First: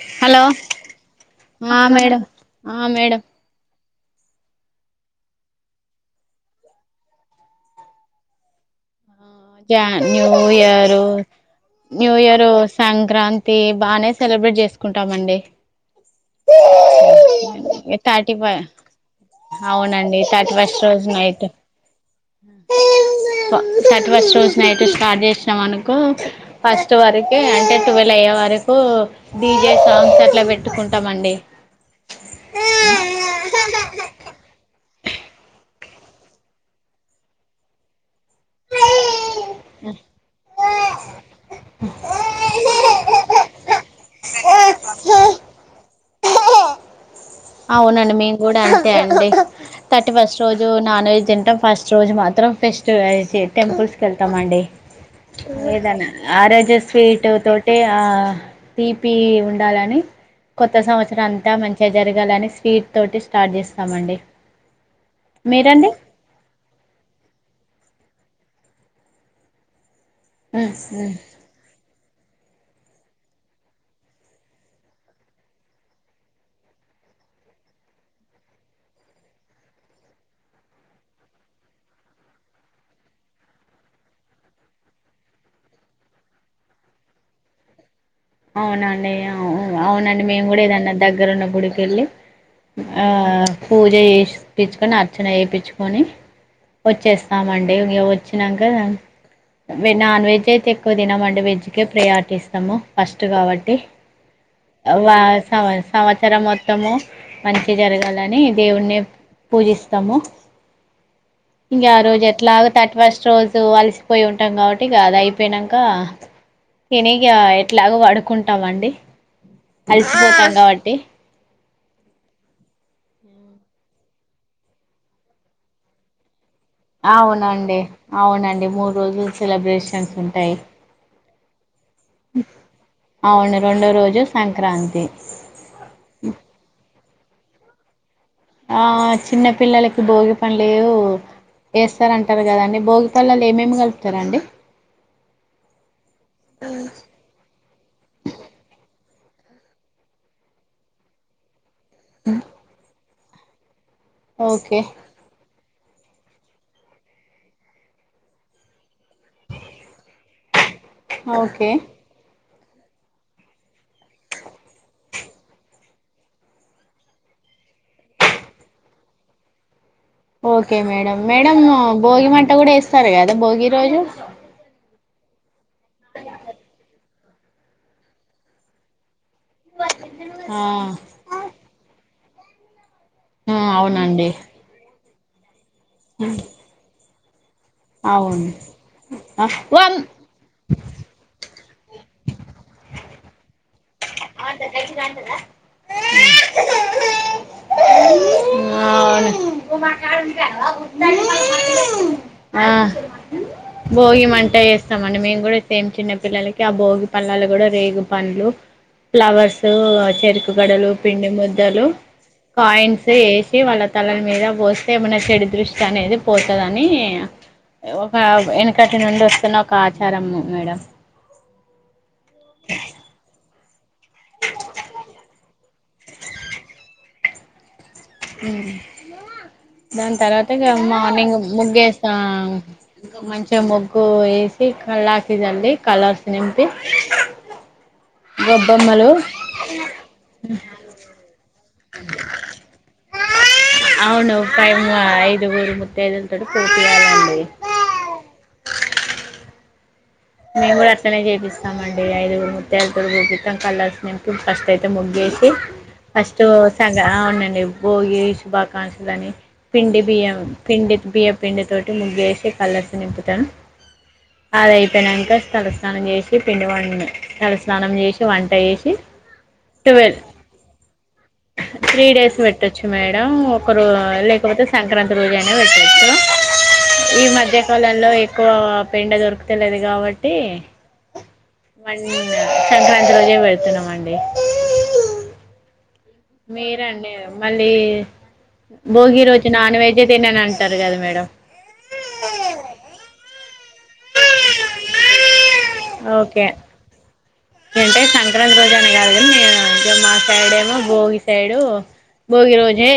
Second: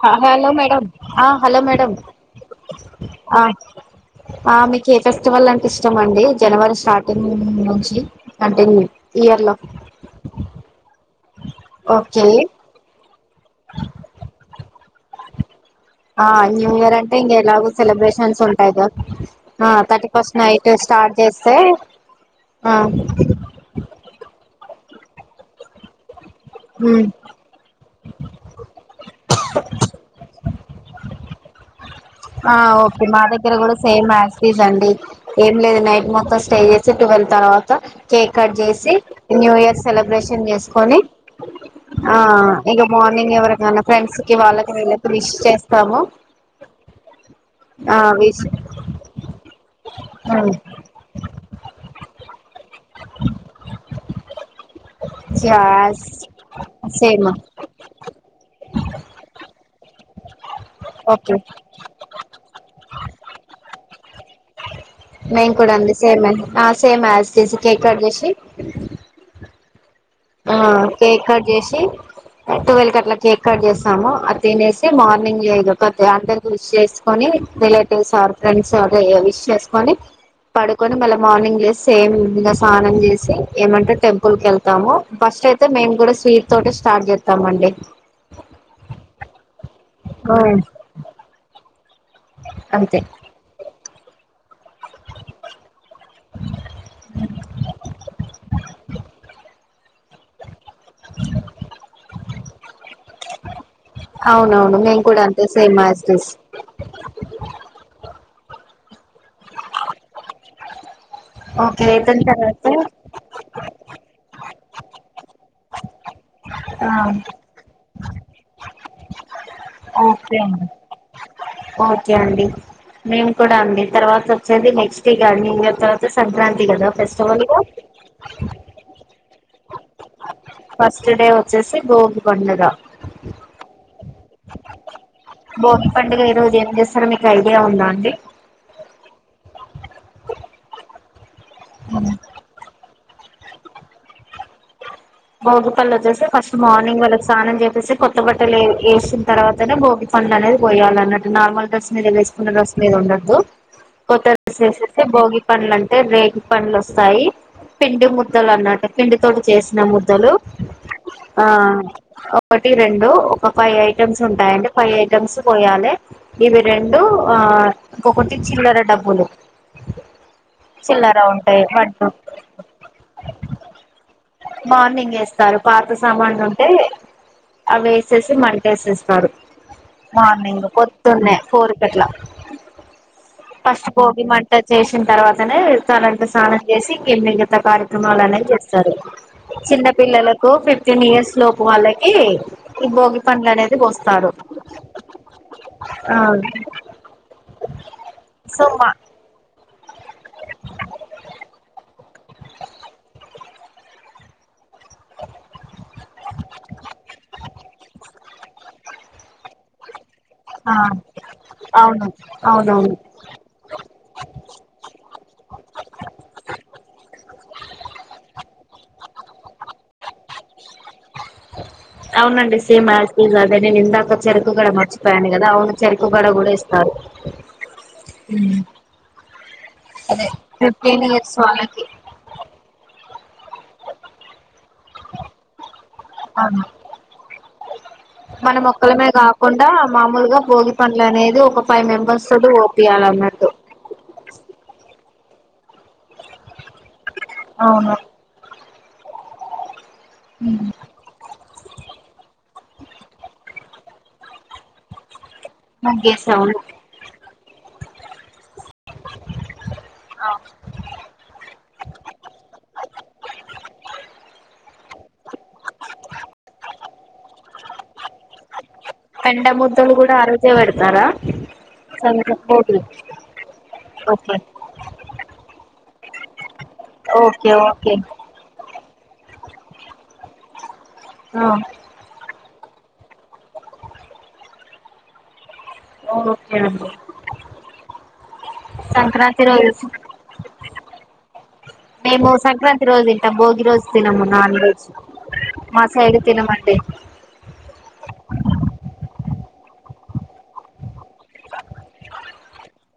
హా hello madam ఆ hello madam ఆ మేడం ఆ ఆ మీకు ఏ ఫెస్టివల్ అంటే ఇష్టం అండి జనవరి స్టార్టింగ్ నుంచి అంటే ఇయర్ లో య న్యూయరు ఓకే న్యూయరు సంక్రాంతి బానే సెలబ్రేట్ చేస్ కుంటామండి ఆ న్యూయర్ అంటే ఇంక ఎలాగు థర్టీ సెలబ్రేషన్స్ ఫ ఉంటాయి క ఆ థర్టీ అవునండి ఫస్ట్ నైట్ రోజు స్టార్ట్ నైట్ చేస్తే ఆ థర్టీ ఫష్ రోజు నైట్ స్టార్ట్ చేసినాం అనుకో ఫస్ట్ ఉమ్ వరకే అంటే టువెల్ అయ్యే వరకు డిజే సాంగ్స్ అట్లా పెట్ పట్టుకుంటామండి ఆ ఓకే మా దగ్గర కూడా సేమ్ యాసిటీస్ అండి ఏం లేదు నైట్ మొత్తం స్టే చేసి టువెల్వ్ తర్వాత కేక్ కట్ చేసి న్యూ ఇయర్ సెలబ్రేషన్ చేసుకొని ఆ ఇక మార్నింగ్ ఎవరికనా ఫ్రెండ్స్ కి వాళ్ళకి వీళ్ళకి విష్ చేస్తాము ఆ అవునండి మేము విష్ కూడా అంతే అండి థర్టీ ఫస్ట్ రోజు నాన్ వెజ్ తింటాం ఫస్ట్ రోజు మాత్రం ఫెస్టివస్ టెంపుల్స్ కెల్తమండి యాస్ ఏదనా ఆరోజు సేమ్ స్వీటు తోటి ఆ తీపి ఉండాలని కొత్త సంవత్సరం ఓకే అంతా మంచిగా జరిగి అని స్వీట్ తోటి స్టార్ట్ చేస్తున్నామండి నేను కూడా అండి సేమ్ అండి ఆ సేమ్ యాసిటీస్ కేక్ కట్ చేసి [unintelligible] ఆ ఉమ్ ఉమ్ కేక్ కట్ చేసి ట్వెల్ కి అట్లా కేక్ కట్ చేస్తాము అది తినేసి మార్నింగ్ అందరికి విష్ చేసుకొని రిలేటివ్స్ ఆర్ ఫ్రెండ్స్ విష్ చేసుకొని పడుకొని మళ్ళీ మార్నింగ్ లేసి సేమ్ ఇకా స్నానం చేసి ఏమంటే టెంపుల్ కి వెళ్తాము ఫస్ట్ అయితే మేము కూడా స్వీట్ తోటి స్టార్ట్ చేత్తామండి అవునా అన్నయ్య అవు అవునండి మేము కూడా ఏదన్న దగ్గర ఉన్న గుడి కెళ్ళి అంతే ఆ ఆ పూజ చేషిపిచ్చుకొని అర్చన చేపిచ్చుకొని వచ్చేస్తామండి ఇగా వచ్చానాక నాన్ వెజ్ అయితే ఎక్కువ తినమండి వెజ్కే ప్రయారిటీ ఇస్తాము ఫస్ట్ కాబట్టి అవునవును మేము వా కూడా అంతే సం సేమ్ యాజ్ టీజ్ సంవత్సరం మొత్తము మంచి జరగాలని దేవుని పూజిస్తాము ఓకే ఇంగ ఆ రోజు అయిపోయిన ఎట్లాగో తర్వాత తటి ఫస్ట్ రోజు అలసిపోయి ఉంటాం కాబట్టి ఇగ అది అయిపోయినాకా ఆ తినిగా అగో పడుకుంటామండి ఓకే అలిసిపోతాం అండి కాబట్టి ఓకే అండి మేము కూడా అండి తర్వాత వచ్చేది నెక్స్ట్ ఇగా న్యూ ఇయర్ తర్వాత సంక్రాంతి కదా ఫెస్టివల్ గా అవునండి అవునండి మూడు రోజులు సెలబ్రేషన్స్ ఉం ఫస్ట్ డే వచ్చేసి బోగి పండగా జు సంక్రాంతి బోగి పండుగ ఈ రోజు ఏం చేస్తారు మీ ఐడియా ఉందా అండి ఆ చిన్న పిల్లలకి భోగిపన్లేవో ఏస్తారంటర్ కదండి భోగి లల్ల ఏమేం కల్పుతరండి. బోగిపళ్లు వచ్చేసి ఫస్ట్ మార్నింగ్ వాళ్ళక్ స్నానం జేపీసి కొత్త బట్టలు ఏ ఏస్ తర్వాతనే బోగి పండనేది పోయాలిన్నట్టు నార్మల్ డ్రెస్ మీరు వేస్కున్న డ్రెస్ మీద ఉండ దు కొత్త డ్రెస్ ఓకే ఏసేసి బోగి పన్లంటే రేగి పండ్లు వస్తాయి పిండి ముద్దలు అన్నట్ పిండి తోటి చేసిన ము ద్దలు ఆ ఓకే ఒకటి రెండు ఒక ఫైవ్ ఐటెమ్స్ ఉంటాయండి ఫైవ్ ఐటమ్స్ పోయాలె ఇవి రెండు ఆ ఇంకొకటి చిల్లర డబ్బులు ఓకే చిల్లర మేడం ఉంటాయి మేడమ్ వడ్లు భోగి మంట గుడా ఏస్తారు కదా భోగి రోజు మార్నింగ్ ఏస్తారు. పాత సామాన్లుంటే అవి ఏసేసి మంటేసేస్స్తారు. ఆ మార్నింగ్ పొద్దున్నే ఫోర్కట్ల ఆ ఫస్ట్ భోగి అవునండి మంట చేస్ తర్వాతనే తలంటు స్నానం చేసి [unintelligible] త కార్యక్రమాల్ అనేవి అవును చేస్తారు. ఆ చిన్న వన్ పిల్లలకు ఫిఫ్టీన్ ఇయర్స్ లోపు వాళ్ళకి ఈ భోగి పండ్లనేది పోస్ తారు. ఆ అవును ఆ భోగిమంట చేస్తామండి మేం గుడ సేమ్ చిన్న పిల్లలకి ఆ భోగి పల్లాలు గుడ రేగు పండ్లు ఫ్లవర్స్ చెరుకు గడలు ఆ పిండి ముద్దలు అవును అవునవును కాయిన్స్ ఏసి వాళ్ళ తలల మీద పోస్తే మన చెడు దృష్టి అనేది పోతదిని ఒక వెనక నుండో వస్తున్న ఒక ఆచారము మేడం అవునండి సేమ్ ఆసిటీజ్ అదే నేనిందా చెరుకు గడ మర్చిపోయాను కదా అవును చెరుకుగడ గూడా ఇస్తారు. దాని అదే తర్వాత ఇగ ఫిఫ్టీన్ ఇయర్స్ మార్నింగ్ ముగ్గు వాళ్ళకి వేస్తారు మంచ్ ముగ్గూ ఏసి కలపి చల్లి కలర్స్ అవును నింపి మనం ఒక్కలమే గొబ్బమ్మలు కాకుండా మామూలుగా భోగి పండ్లు అనేది ఒక ఫైవ్ మెంబర్స్ తోటి [inaudible] అవును ఫైవ్ [inaudible] గురు ముత్తయిదులు తోటి పోపిలయండి. అవును మేం గుడా అట్లనే చేపి తామండి ఐదుగు ముత్తయిదులు తోని పోపిస్తాం కలర్స్ నింపి ఫస్ట్ అయితే ముగ్గేసి ఫస్టు ముగ్గేసాము సగ అవునండి భోగీ ఏ శుభాకాంక్షలు అని పిండి బియ్యం పిండి బియ్య పిండి తోటి ముగ్గేసి కలర్ నింపుతాను అద ఇంకా తలస్నానం చేసి పిండి వడి తలస్నానం చేసి వంట చేసి పెండ ముద్దలు కూడా ట్వోవెల్ ఆ రోజే పెడతారా త్రీ డేస్ భోగి పెట్టొచ్చు మేడం ఒక రో ఓకే లేకపోతే సంక్రాంతి రోజు అయిన పెట్టచ్చు ఈ ఓకే ఓకే మధ్యకాలంలో ఎక్కువ పీటర్ తెలిదు కాబట్టి ఆ మ సంక్రాంతి రోజే పెడతాం అండి ఓకే అండి మీరండి మళ్ళీ భోగి రోజు నాన్ వెజ్ తినని అంటారు కదా మేడం ఈరోజ తినము నాన్ వెజ్ మా సైడ్ ఓకే తినమండి అంటే సంక్రాంతి రోజు అనే కాదు మా సైడ్ ఏమో భోగి సైడు భోగి రోజే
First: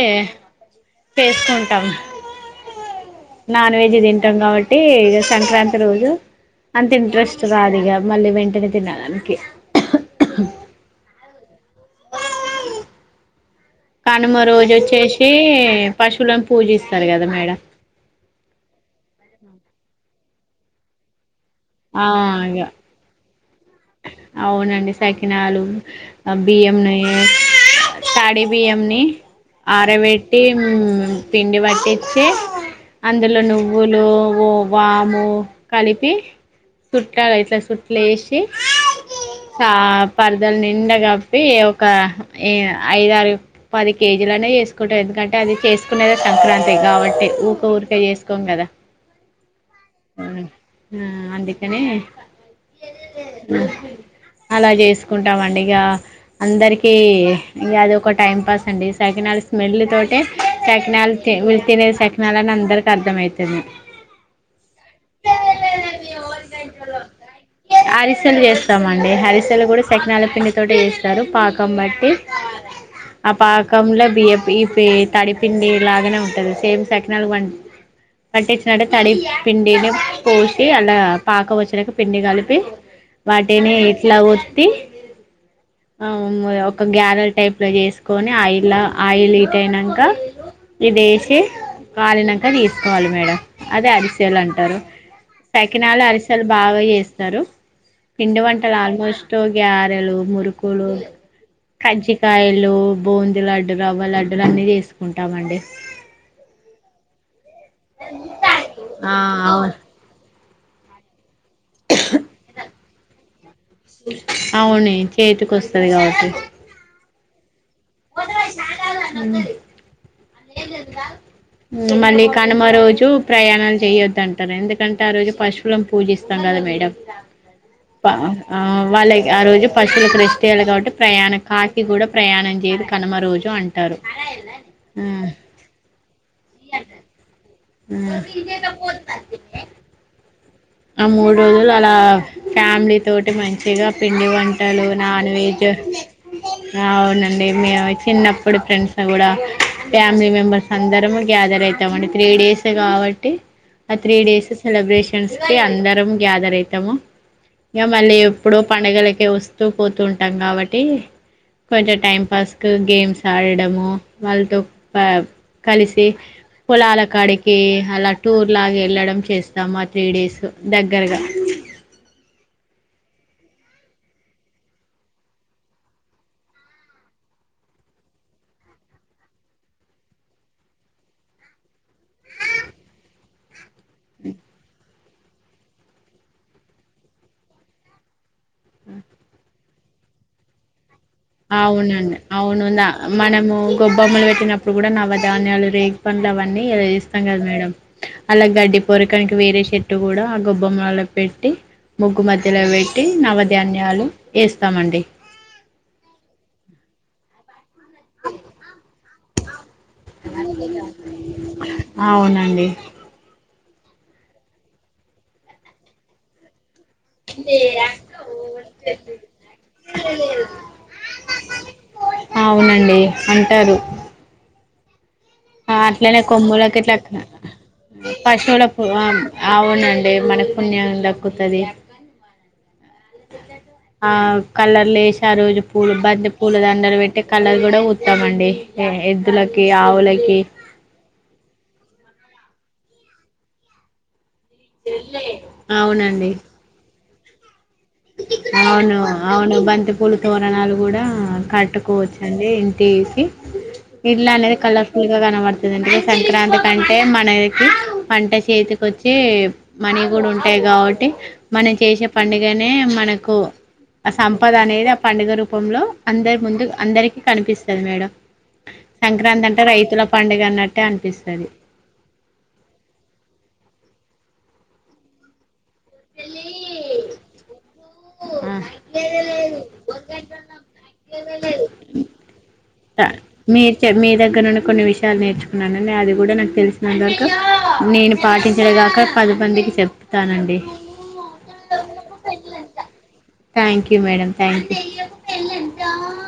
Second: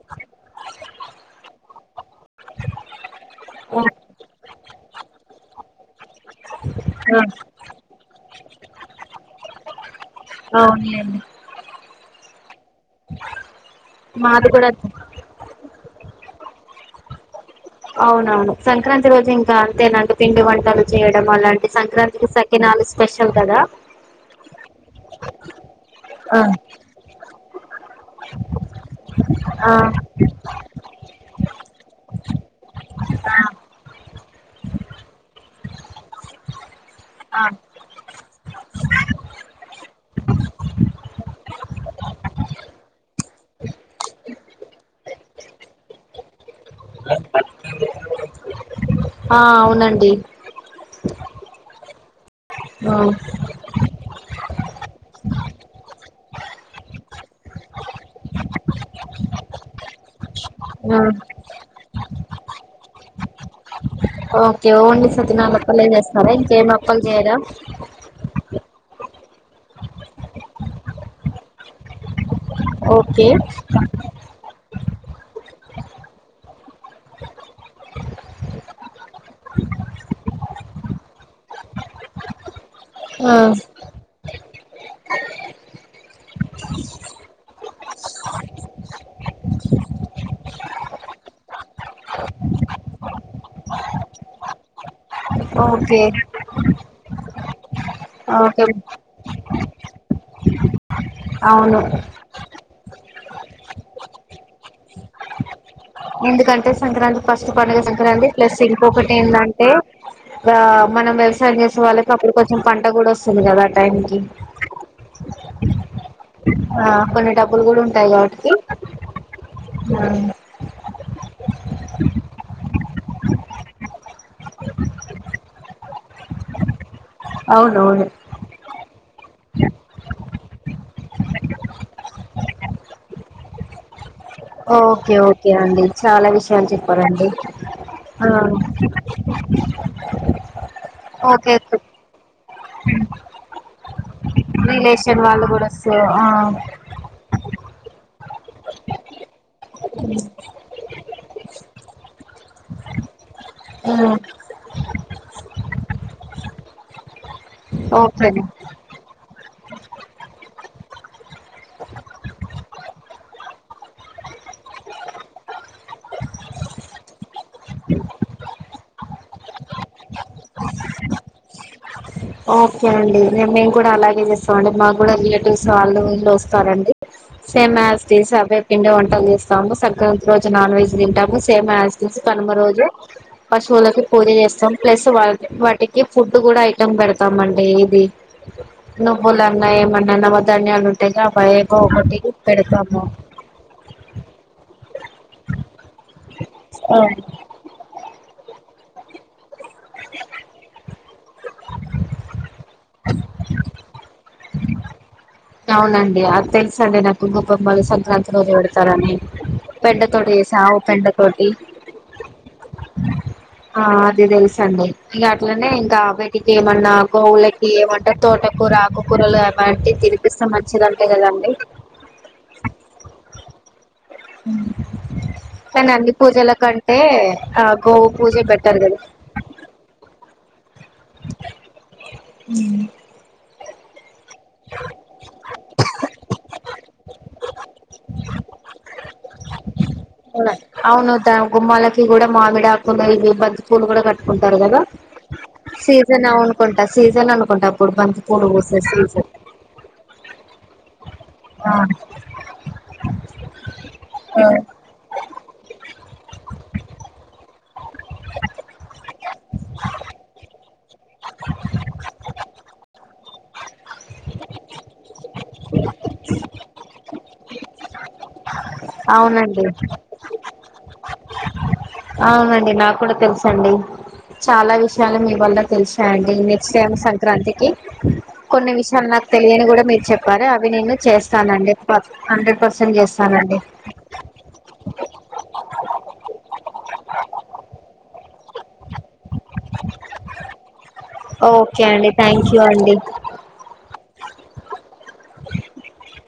చేసుకుంటాం నాన్ వెజ్ తింటాం కాబట్టి టి ఇ సంక్రాంతి రోజు అంత ఇంట్రెస్ట్ రాదు ఇగా మళ్ళీ వెంటనే తినడానికి అవునులేండి కనుమ మాది కూడా రోజు అంతే వచ్చేసి పశువులను పూజిస్త స్తారు కదా మేడం అవునవును సంక్రాంతి రోజు ఇంకా అంతేనండి పిండి వంటలు చేయడం అలాంటి ఆ సంక్రాంతికి ఇగ సకినాలు స్పెషల్ కదా అవునండి సకినాలు బియ్యంని తడి బియ్యంని ఆ ఆరబెట్టి పిండి పట్టిచ్చి అందులో నువ్వులు ఓవాము కలిపి చుట్టాలి ఇట్లా సూట్లేసి ఆ పరదలు నిండా కప్పి ఒక ఐదారు పది కేజీలనే చేసుకుంటాం ఎందుకంటే అది చేసుకునేదే సంక్రాంతి అ కాబట్టి ఊకే ఊరికే చేసుకోం కదా ఆ అవునండి ఆ అందుకనే అలా చేసుకుంటామండి ఇగ అందరికీ ఇంగా అది ఒక టైం పాస్ అండి సకినాలు స్మెల్ తోటి సకినాల్ తినే సఖి లని అందరికి అర్థమవుతది ఓకే ఓన్లీ సకినాలప్పలే చేస్తారా ఇంకేమి ఇంకేమి అప్పాలు చేయరా పసలు కూడ శకినాల పిండి తోటి చేస్తారు పాకం బట్టి ఓకే ఆ పాకంల బియా పి తడిపిండి లాగానే ఉంటది సేమ్ సకినాలు ప పట్టించినట్టు తడి పిండిని పోసి అలా పాకం వచ్చినాక పిండి కలిపి వాటినే ఇట్లా వ త్తి ఒక గ్యారల్ టైప్ లో చేసుకొని ఆయిల్ ఆయిల్ హీట్ అయినంక ఇది వేసి కాలినాక తీసుకోవాలి మేడం అది అరిసే ల అంటారు సకినాల ఓకే అరిసెలు బాగా చేస్తా స్తారు పిండి ఓకే వంటల ఆల్మోస్ట్ గ్యారెలు మురుకులు అవును కజ్జికాయలు బూందీ లడ్డులు రవ్వ లడ్డూలు అన్ని చేసుకుంటామండి ఎందుకంటె సంక్రాంతి ప పండుగ సంక్రాంతి ప్లస్ ఇంకొకటి ఆ ఏంటంటే అవును బ మనం పని చేస వాళ్ళకి అప్పుడు కొంచం పన్ పూట కూడ అస్సలు కదా టైం కి అవునె లేటుగావస్తది కాబట్టి ఆ కొన్ని డబ్ బ్బులు కూడ ఉంటాయి కాబట్టి మ్ ఆ మళ్ళీ కనుమ రోజు ప్రయాణాలు చేయొద్దంటారు ఎందుకంటే ఆ రోజు పశువులను పూజిస్తాం కద మేడం అవును అవును ప ఆ వాళ్ళ ఆ రోజు పశువులకు రెస్ట్ ఇయాలె కాబట్టి ప్రయాణం కాసి కూడ ప్రయాణం చేయరు కనుమ రోజు అంటారు ఆ ఓకె ఓకె అండి చాల విష్ షయాలు చెప్పారండి ఆ ఆ మూడు ఓకే రోజులు అలా ఫ్యామ్లీ తోటి మంచిగా పిండి వంట రిలేషన్ వాళ్ళ కూడ వస్సు అవునండి మేము చిన్నప్పుడు ఫ్రెండ్స్ కూడ ఫ్యామిలీ మెంబర్స్ అందరము గ్యాదర్ అయితామండి త్రీ డేస్ కాబట్టి అ త్రీ ఉమ్, డేస్ సెలబ్రేషన్స్ అందరం గ్యాదర్ అయితము ఇంక మళ్ళీ ఓకే అండి ఎప్పుడో పండుగలకే వస్త వస్తూ పోతూటాం కాబట్టి కొంచెం టైం పాస్ క గేమ్స్ ఆడడము వాళ్ళతో కలిసి పోలాల కాడికి అలా టూర్ లాగ వెళ్ళడం చేస్తాము ఆ త్రీ డేస్ సో దగ్గరగా ఓకే అండిే రేపు నేన్ కూడ అలాగే చేస్తాం అండి మాకు కూడా రిలేటివ్స్ వాళ్ళు వీళ్ళు వస్తారండి సేమ్ హ్యాస్ టీజ్ అవే పిండి వంటలు చేస్తాము సంక్రాంతి రోజు నాన్ వెజ్ తింటాము సేమ్ హ్యాస్ టీజ్ కనుమ రోజు పశువులకి పూజ చేస్తాము ప్లస్ వా వాటికి ఫుడ్ కూడ ఐటమ్ పెడతుంది స్తామండి ఇది నువ్వు లని ఉన్నాయి ఏమన్న పోతాం [unintelligible] అవునండి అవును ఉందా మనము గొబ్బొమ్మలు పెట్టినప్పుడు ఇప్పుడు కూడ నవ ధాన్యాలు రేగి పండ్లు అన్ని ఇలా చేస్తాం కదా మేడం అలా గడ్డి పూరకానికి వేరే చెట్టు కూడా గొబ్బమలో పెట్టి ముగ్గు మధ్యలో పెట్టి నవధాన్యాలు వేస్తామండి అవునండి అది తెలుసండి నాకు గొబ్బెమ్మలు సంక్రాంతి రో పెడతారని పెండతోటి చేసి ఆవు పెండతోటి అవునండి ఆ అదే తెలుసండి ఇక అట్లనే ఇంకా బయటికి మన్న గోవులకి ఏమంటారు తోటకూర ఆకుకూరలు అలాంటివి తినిపిస్తే మంచిదింటాయి కదండి అవునండి అంటారు కానీ అన్ని అట్లనే పూజల కొమ్ములకి ఇట్లా కంటే ఆ గోవు పూజ బెటర్ పశువులకు కదా అవునండి మన పుణ్యం దక్కుతది ఆ కలర్లు వేసి ఆ రోజు పూలు బంత పూలు దండర పెట్టి కలర్ కూడా వస్తాం అండి ఎద్దులకి ఆవులకి అవునుదా గుమ్మాల ఇ కూడా మామిడికుండా ఇవి బద్ద పూలు కూడా క ంటారుద సీజన్ అవునండి ఉంకుంట సీజన్ అనుకుంటాం అవును అవును బంత పలుతవరణాలు కూడా ఆ కట్టుకోవచ్చండి ఇంకా కి ఇడ్లా అనేది కళస్త కనబడుతుంది అంటే సంక్రాంతి కంటే మనకి పంట చేతిక వచ్చి మనీ కూడా ఉంటాయి కాబట్టి మనం చేసే పండుగనా మనకు ఆ సంపద అనేది పండుగ రూపంలో అందరు ముందు అందరికి కనిపిస్తుంది మేడం సంక్రాంతి అంటే అవునండి రైతుల పండుగ అన్నట్టే అనిపిస్తది అవునండి నాకు కూడా తెలుస అండి చాలా విషయాలు మీ వల్ల తెలుసా అండి నెక్స్ట్ టైం సంక్రాంతికి కొన్ని విషయాలు నాకు తెలియని కూడా మీరు చెప్పారు అవి నేను చేస్తానండి ఆ ప అంటే పసంట్ చేస్తానండి మీరు మీ దగ్గర నుండి కొన్ని విషయాలు నేర్చుకున్నానండి అది కూడా నాకు తెలిసినంతవరకు నేను పాటించడంగాక పదిమందికి చెప్తానండి ఓకే అండి థ్యాంక్ యూ అండి వెలంట